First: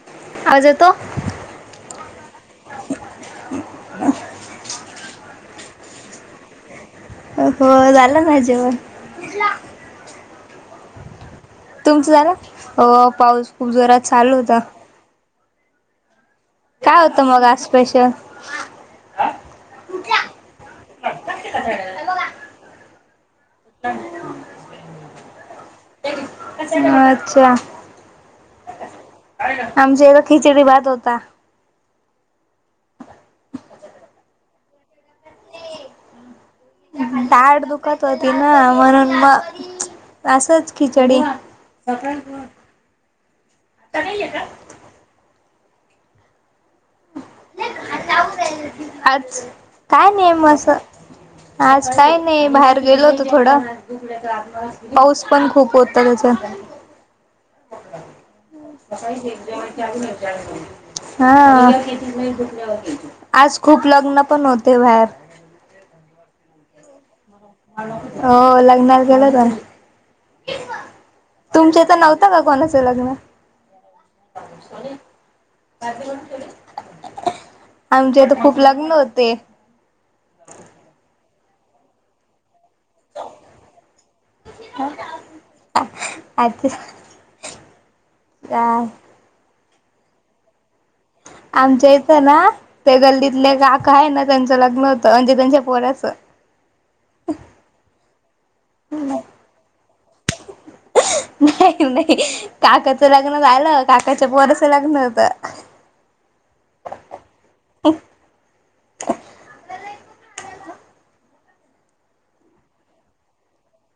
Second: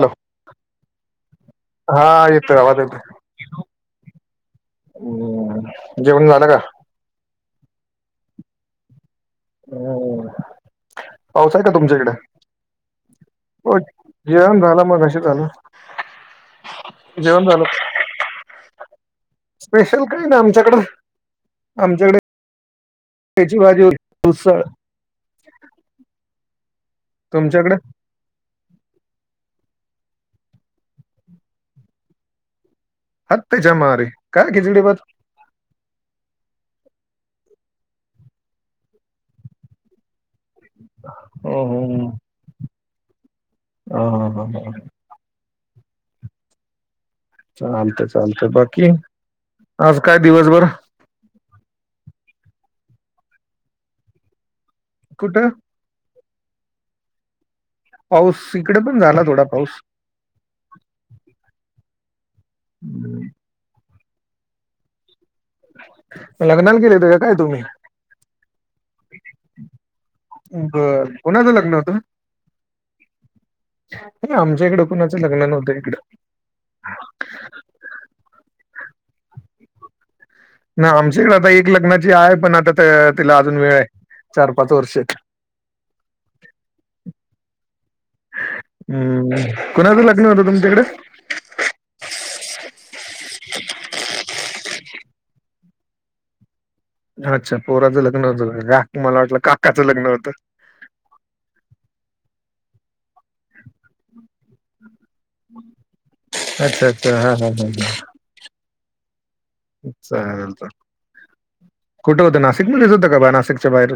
Hello आवाज येतो? हा येत तर आवाज येत हम्म जेवण झालं का हो झालं ना जेव हो तुमचं झाला अ पाऊस खूप हो जोरात चालू होता जेवण झालं मगाशी झालं काय होतं मग जेवण आज झालं स्पेशल स्पेशल काही ना आमच्याकड आमच्याकडे त्याची बाजू उसळ अच्छा तुमच्याकडे आमच्या इथ खिचडी भात होता हाट त्याच्यामारी काय खिचडी बाात दाढ दुखत होती ना म्हणून मग असंच खिचडी ह हं हं हं चालतंय चालतंय बाकी आज आज काय नाही मग दिवसभर असं आज काय नाही बाहेर गेलो होतं थोडं पाऊस कुठं पण खूप होता त्याचा [inaudible] पाऊस इकडे पण झाला थोडा पाऊस हा आज खूप लग्न पण होते बाहेर लग्नाला गेल्यात काय तुम्ही हो लग्ना गेलं तर बर कुणाचं लग्न तुमच्या तर होतं नव्हता का कोणाचं लग्न आमच्या इकडं कुणाचं लग्न नव्हतं इकडं आमचेथ खूप लग्न होते ना आमच्याकडे आता एक लग्नाची आहे पण आता तिला अजून वेळ आहे चार पाच वर्ष अच्छा हम् कोणाचं लग्न होतं तुमच्याकडे आमच्या इथं ना ते अं ते तंज प पोराचं अच्छा पोराचं लग्न होत का मला वाटलं काकाचं लग्न होतं नाही नाही काकाचं लग्न झालं काकाच्या पोराचं लग्न होत अच्छा हा हा हा ह [inaudible] चांलत तर कुठे होतं नाशिकमध्येध्येच होतं का बा नाशिकच्या बाहेर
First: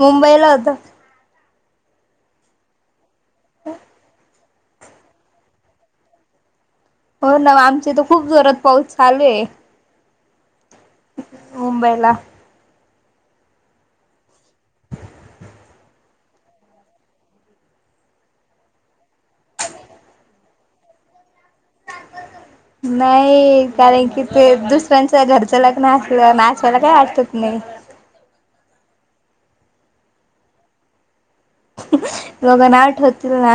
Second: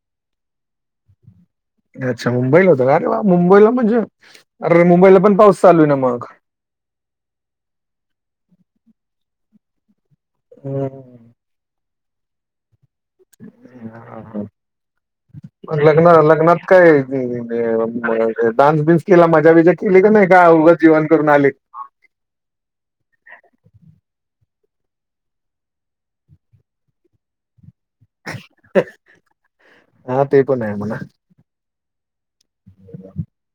मुंबईला होत अच्छा मुंबईला होतं वा मुंबईला म्हणजे अरेे मुंबईला पण पाऊस चालू आहे ना मग हो ना आमचे तर खूप जोरात पाऊस चालूयं हम्म अला ह मग लग्न लग्नात काय डान्स बिन्स केला मजा बजा केली का नाही का उगचं जेवण करून आले [inaudible] नाही कारण की ते दुसऱ्यांच घरचं लग्न असलं ना मा असवायला काही वाटत नाही हा ते पण आहे मणा दोघांना ना आठवतील ना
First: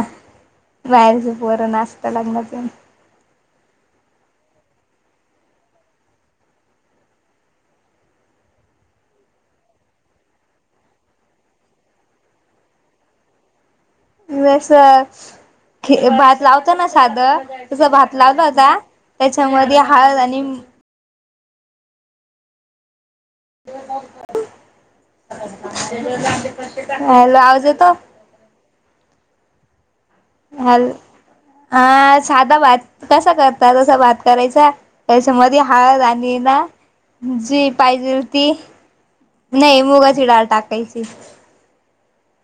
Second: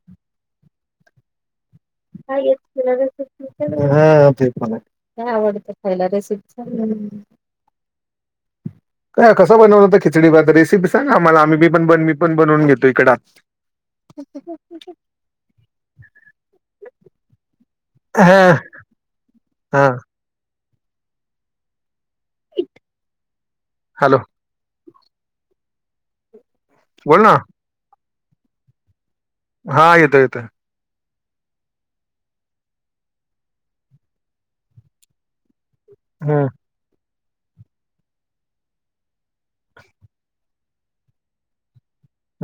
बाहेरची पोरांना काय येतं तिला घरचं काय आवडतं खायला रेसिपी [inaudible] काय कसं बनवलं होतं खिचडी भात रेसिपी सांग ना आम्हाला आम्ही पण बनवू मी पण बनवून घेतो इका ह जसं ख भात लावत ना साधं त भात लागला हा होता हा त्याच्यामध्ये हळद आणि मी हॅलो. बोल ना हॅलो आवाज येतो हा येतोय येतोय. हा साधा भात कसा करतात तस भात करायचा त्याच्या मदी हळद आणि हम्म ना जी पाहिजेल ती नाही मुगाची डाळ टाकायची.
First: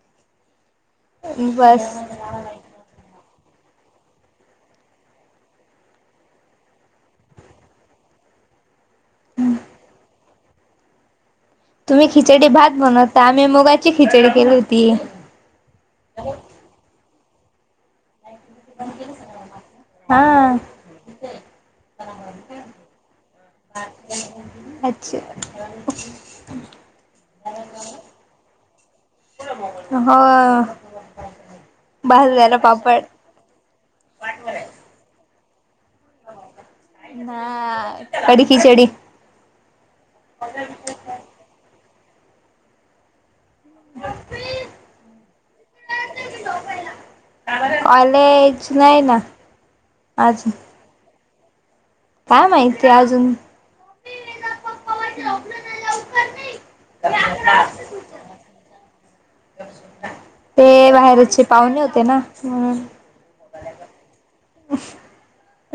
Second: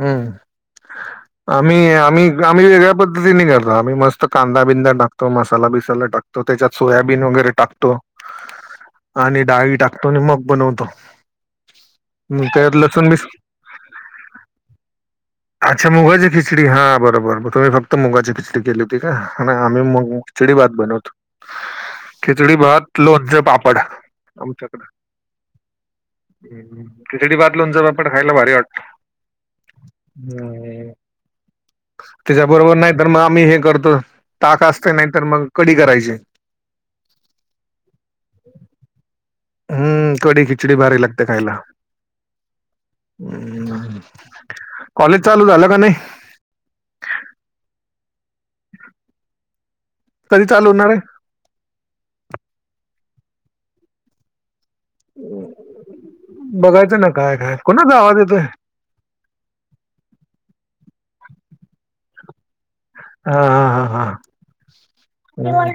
हम्म आम्ही बस आम्ही आम्ही वेगळ्या पद् व्हिनेगर नाय आम्ही मस्त कांदा बिंदा टाकतो मसाला बिसाला टाकतो त्याच्यात सोयाबीन वगैरे टाकतो आणि डाळी टाकतो आणि मग बनवतो. तुम्ही खिचडी त्यात भात लसूण बी बनवता आम्ही मुगाची खिचडी केली होती. अच्छा मुगाची खिचडी हा बरोबर तुम्ही फक्त मुगाची खिच खिचडी केली होती का आम्ही हा खिचडी भात बनवतो खिचडी भात लोनचे पाप अच्छा. ह खिचडी भात लोणच पापड खायला भारी वाटत. हो. भाजलेला त्याच्याबरोबर नाही पापड तर मग आम्ही हे करतो ताक असतय नाहीतर मग कडी करायची हा कडी खीचडी. हम्म कढी खिचडी भारी लागते खायला. कॉलेज चालू झालं का नाई. कॉलेज नाही ना. कधी अजून चालू होणार ए काय माहिती अजून. बघायचं ना काय काय कोणाचा आवाज येतोय. ते बाहेरचे पाहुणे होते ना म्हणून. हा हा हा हा हम्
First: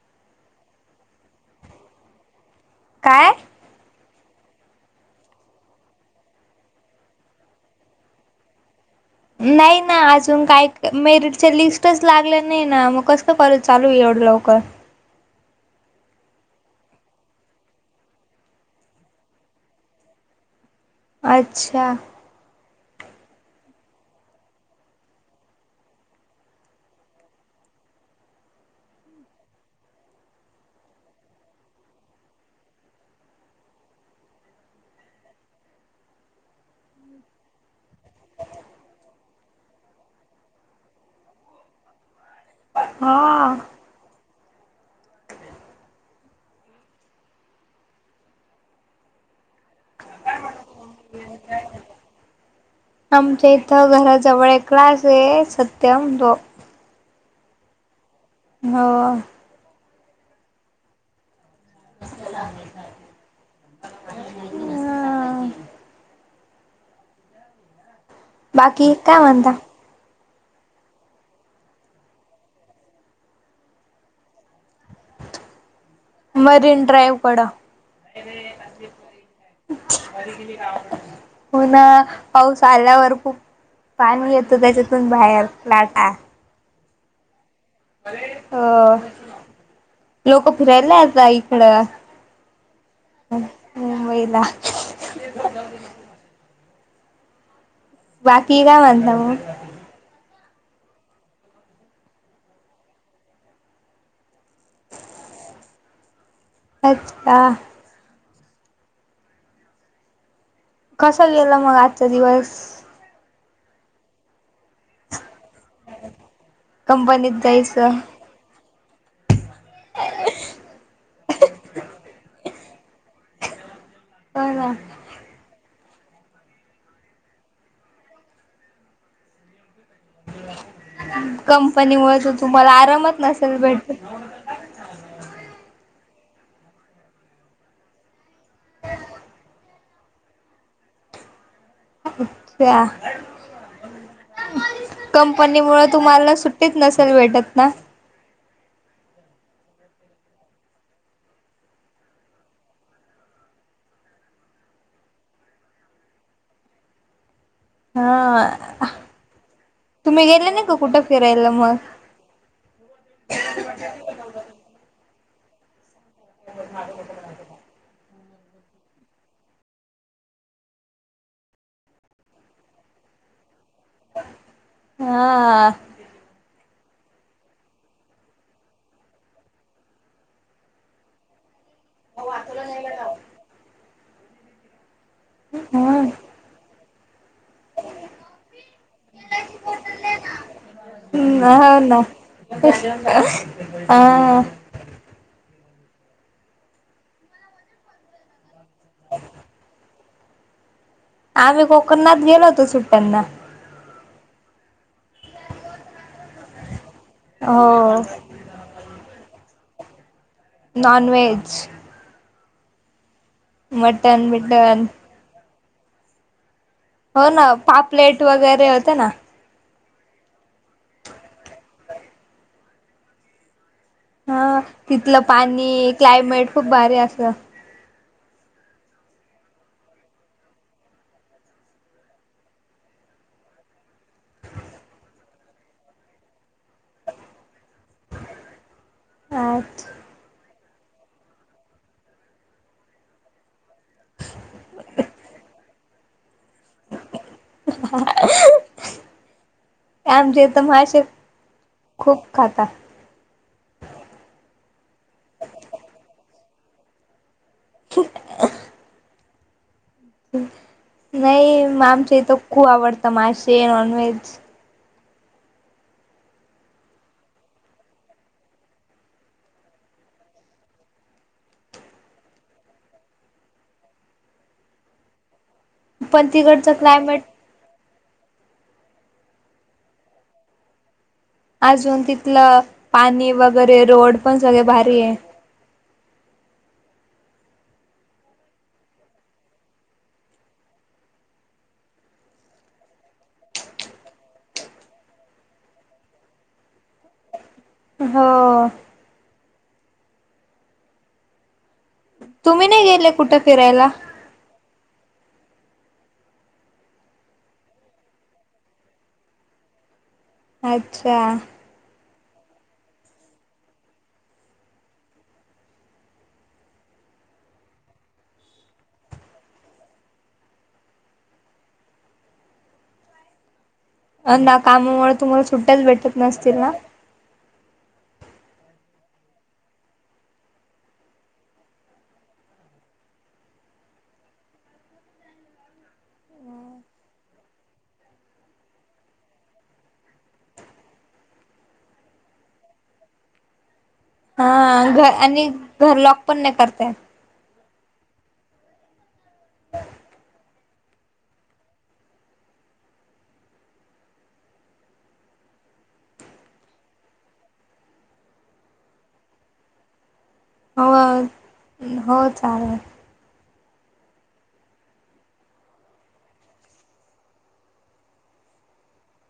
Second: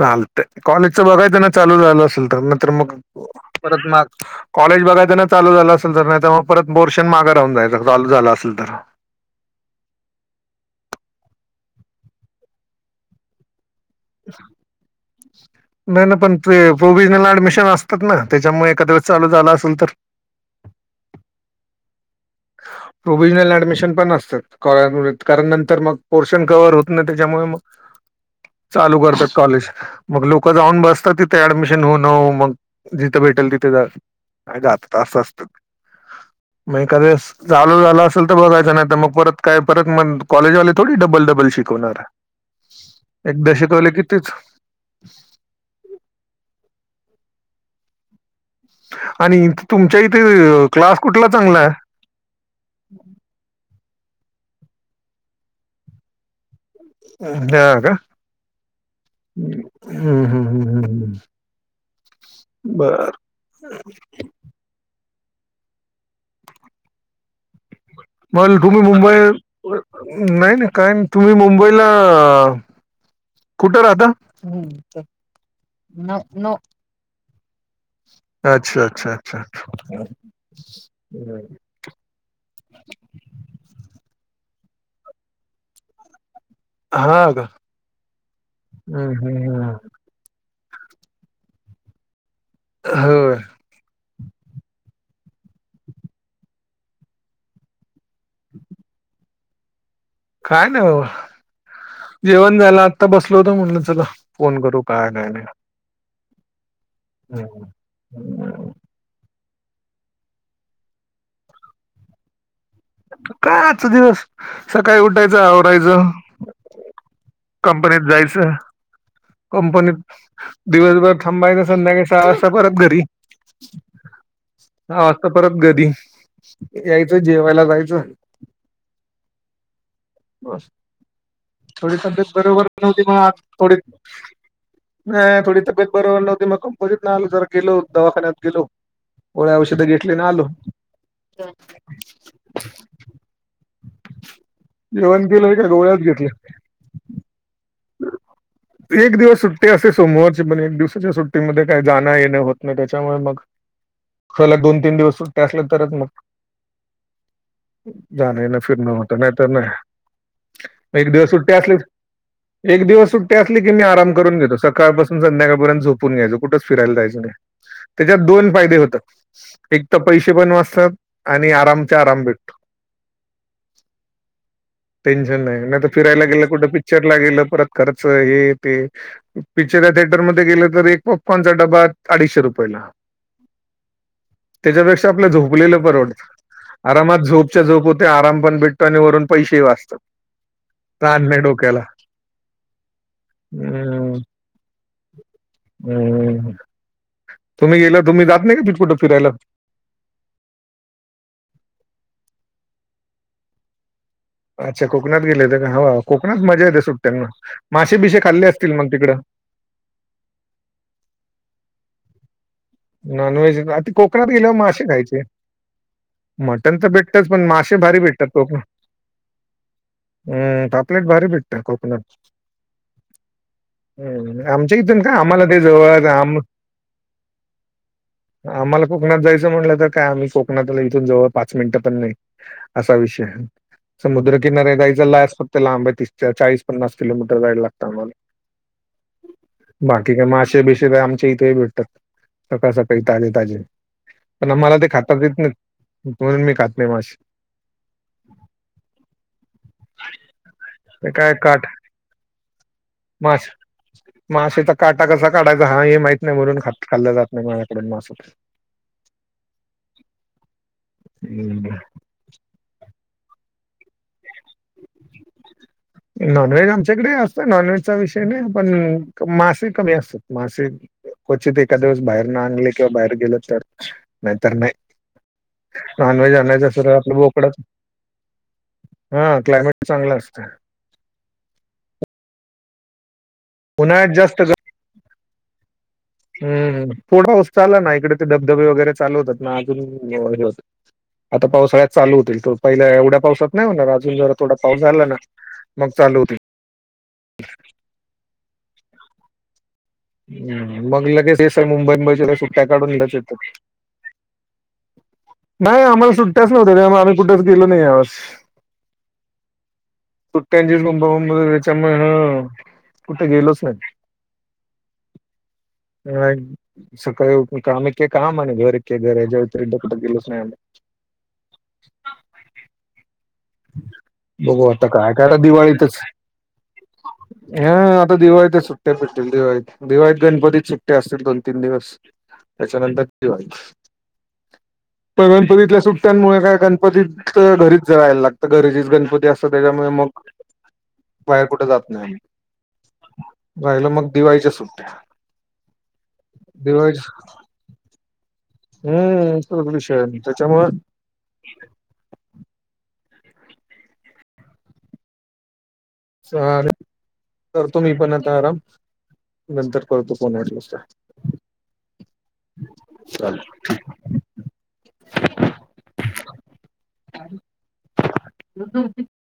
चालतय कॉलेजच बघायच ना चालू झाल असेल तर तर मग काय [unintelligible] परत माग कॉलेज बघायचना चालू झालं असेल तर नाय तर मग परत पोर्शन माग राहून जायचा चालू झालं असेल तर नाही ना अजून काय मेरिटच्या लिस्टच लागलं नाही ना मग कस करू. चालू ए एवढं लवकर. नाही ना पण ते प्रोव्हिसनल ऍडमिशन असतात ना त्याच्यामुळे एखाद्यावेळेस चालू झालं असेल तर अच्छा. [inaudible] प्रोव्हिजनल ऍडमिशन पण असतात काॅलेजमध्ये कारण नंतर मग पोर्शन कव्हवर होत ना त्याच्यामुळे मग. चालू करतात कॉलेज मग लोक जाऊन बसतात तिथे ऍडमिशन होऊ न होऊ मग जिथे. भेटल तिथे जा जातात अस असत ते. झालं झालं असेल तर बघायचं नाही तर मग परत काय परत मग कॉलेजवाले थोडी डबल डबल शिकवणार. एकदा हा शिकवलं की तेच. आणि. तुमच्या इथे क्लास कुठला चांगला ए त्या घराजवळ एक क्लास ए सत्यम तो. हा का. हो. हम्म हम हम् ह हम्. बर हम. बर तुम्ही बाकी मुंबई काय म्हणता वर. नाही ना काय नाही तुम्ही मुंबईलाऽऽ कुठं राहता चल न नो वडा अच्छा अच्छा अच्छा पुन्हा पाऊस आल्यावर खूप पाणी येतं त्याच्यातून बाहेर लाटा हा अ का अं हं, हं, हं. लोक फिरायला येता इकडं हओ [unintelligible] बाकी काय म्हणता म काय ना बाबा जेवण जायला आत्ता बसलो होतो म्हणलं चला फोन करू काय काय नाही अच्छा हम् कसं गेलं मग आजचा दिवस. कायच दिवस सकाळी उठायचं आवरायचं. कंपनीत जायचं कंपनीत जायचं. कंपनीत दिवसभर थांबायच संध्याकाळी सहा वाजता परत घरी. हो ना ह वाजता परत घरी यायचं जेवायला जायचं. ब थोडी कंपनीमुळे तर तब्येत बरोबर तुम्हाला नव्हती आरामच म आ नसेल थोडी भेटत थोडी तब्येत बरोबर नव्हती मग कंपतीत ना आलं ज गेलो दवाखान्यात गेलो. गोळ्या औषध घेतले ना आलो त्या जेवण केलं कंपनी का मुळ तुम्हाला सुट्टीत नसेल भेटत ना. हम एक दिवस सुट्टी असे सोमवारची पण एक दिवसाच्या सुट्टीमध्ये काही जाण येणें होत नाही त्याच्यामुळे मग खला दोन तीन दिवस सुट्टी असल तरच मग हा जाण ना फिरण होत नाही तर नाही तुम्ही गेले नाही का कुठं एक दिवस फिरायला सुट्टी मग असलीच. एक दिवस सुट्टी असली की मी आराम करून घेतो सकाळपासून संध्याकाळपर्यंत झोपत. यायच कुठे फिरायला जायचं नाही त्याच्यात दोन फायदे होत एक तर पैसे पण वाचतात आणि आरामचा आराम भेटतो. टेन्शन नाही हा नाहीता फिरायला गेलं कुठं पिक्चर ला गेलं त खर्च हे ते पिचर ला गेलं म ते पॉपकॉ डबा अडीशे रुपये ला त्याच्या पेक्षा. झोपलेल हो बर वाटतंय आरामात झोप झोप होते आराम पण भेटतो आणि वरून पैसेही वाचत ताण नाही ना डोक्याला हा हम्म, हम्म तुम्ही गेल तुम्ही जात नाही का ति कुठं फिरायला. [unintelligible] आम्ही कोकणणात गेलो होतो सुट्ट्यांना अच्छा कोकणात गेले तर का ह कोकात मजा येते सुटड त्यांना हो मासे बिसेे खाल्ले असतील मग तिकडं नॉनव्हेज नॉनव्हेज आता कोकणात मटन गेल्यावर मासे बिटन खायचे. त्यांच भेटतच हो पण ना मासे भारी पापलेट भेटतात तोप ना वगैरे होते हम्म पापलेट भारी भेटते कोकोनट हा हम् आमच्या इथून का तिथलं आम्हाला ते पाणी जवळ आम क्लायमेट खूप भारी असतं आम्हाला कोकणात जायचं म्हणलं तर काय आम्ही कोकणातला इथून जवळ पाच मिनिटं पण नाही असा विषय समुद्रकिनार्या दयचा लासत ते लांबे तीस चाळीस पन्नास किलोमीटर जायला लागतं आम्हाला बाकी का मासे बिसे तर आमच्या इथेही भेटतात. सकाळ सकाळी ताजे ताजे पण आम्हाला ते खातात येत नाही. म्हणून मी खात नाही मासे. आमच्या इथे मासे खूप खातात. मासे मासेचा काटा कसा काढायचा हा हे माहीत नाही म्हणून ख खाल्लं [unintelligible] हम्म. नाहीआमचे तर खूप आवडते मासे नॉन व्हेज. [unintelligible] नॉनव्हेज आमच्याकडे असत नॉनव्हेज चा विषय नाही, पण मासे कमी असतात मासे. क्वचित एका दिवस बाहेर न आणले किंवा बाहेर गेल तर नाहीतर नाही. पण नॉनव्हेज आणायचं तिकडचं अस आपलं क्लायमेट बोकड हा क्लायमेट चांगलं असतं. अजून तिथलं पाणी. वगैरे उन्हाळ्यात रोड पण जास्त ग सगळे भारी आहे. हम्म थोडा हस चाला ना इकडे ते धबधबे वगैरे चालू होतात ना अजून होत. आता पावसाळ्यात चालू होतील पहिल्या एवढ्या पावसात नाही होणार, अजून जर थोडा पाऊस झाला ना. मग चालू होती. हा. हम्म मग लगेच सर मुंबई मुंबईच्या सुट्ट्या तुम्ही नाही काढून गेले इकडेच कुठे येतात. फिरायला नाही आम्हाला सुट्ट्याच नव्हत्या त्या आम्ही कुठेच गेलो नाही ह्या व सुट्ट्यांची अच्छा बोंबाबोंब त्यांच्यामुळे हं कुठ गेलोच नाही. [unintelligible] सकाळी उठून काम एक्के काम आणि घर एक्के घर याच्या व्यतिरिक्त कुठ गेलोच नाही. नाही अजून नाही. ना बघू आता काय कामामुळे कायता तुम्हाला सुट्ट्याच दिवाळीतच. भेटत नसतील ना हा. आता दिवाळीत सुट्ट्या भेटतील दिवाळीत दिवाळीत, गणपतीत सुट्ट्या असतील दोन, तीन दिवस. त्याच्यानंतर दिवाळीत. पण गणपतीतल्या सुट्ट्यांमुळे काय गणपती घरीच जयाला लागतं घरचे गणपती असतं त्याच्यामु मग बाहेर कुठे जात नाही राहिल मग हा दिवाळीच्या सुट्ट्या घ आणि घर लॉक पण नाही दिवाळी करतायत हम्म. तोच विषय त्याच्यामुळ चा हा. करतो मी पण आता आराम नंतर करतो. पावणे आठ वासता हो हो चालेल चालेल. [unintelligible] [unintelligible]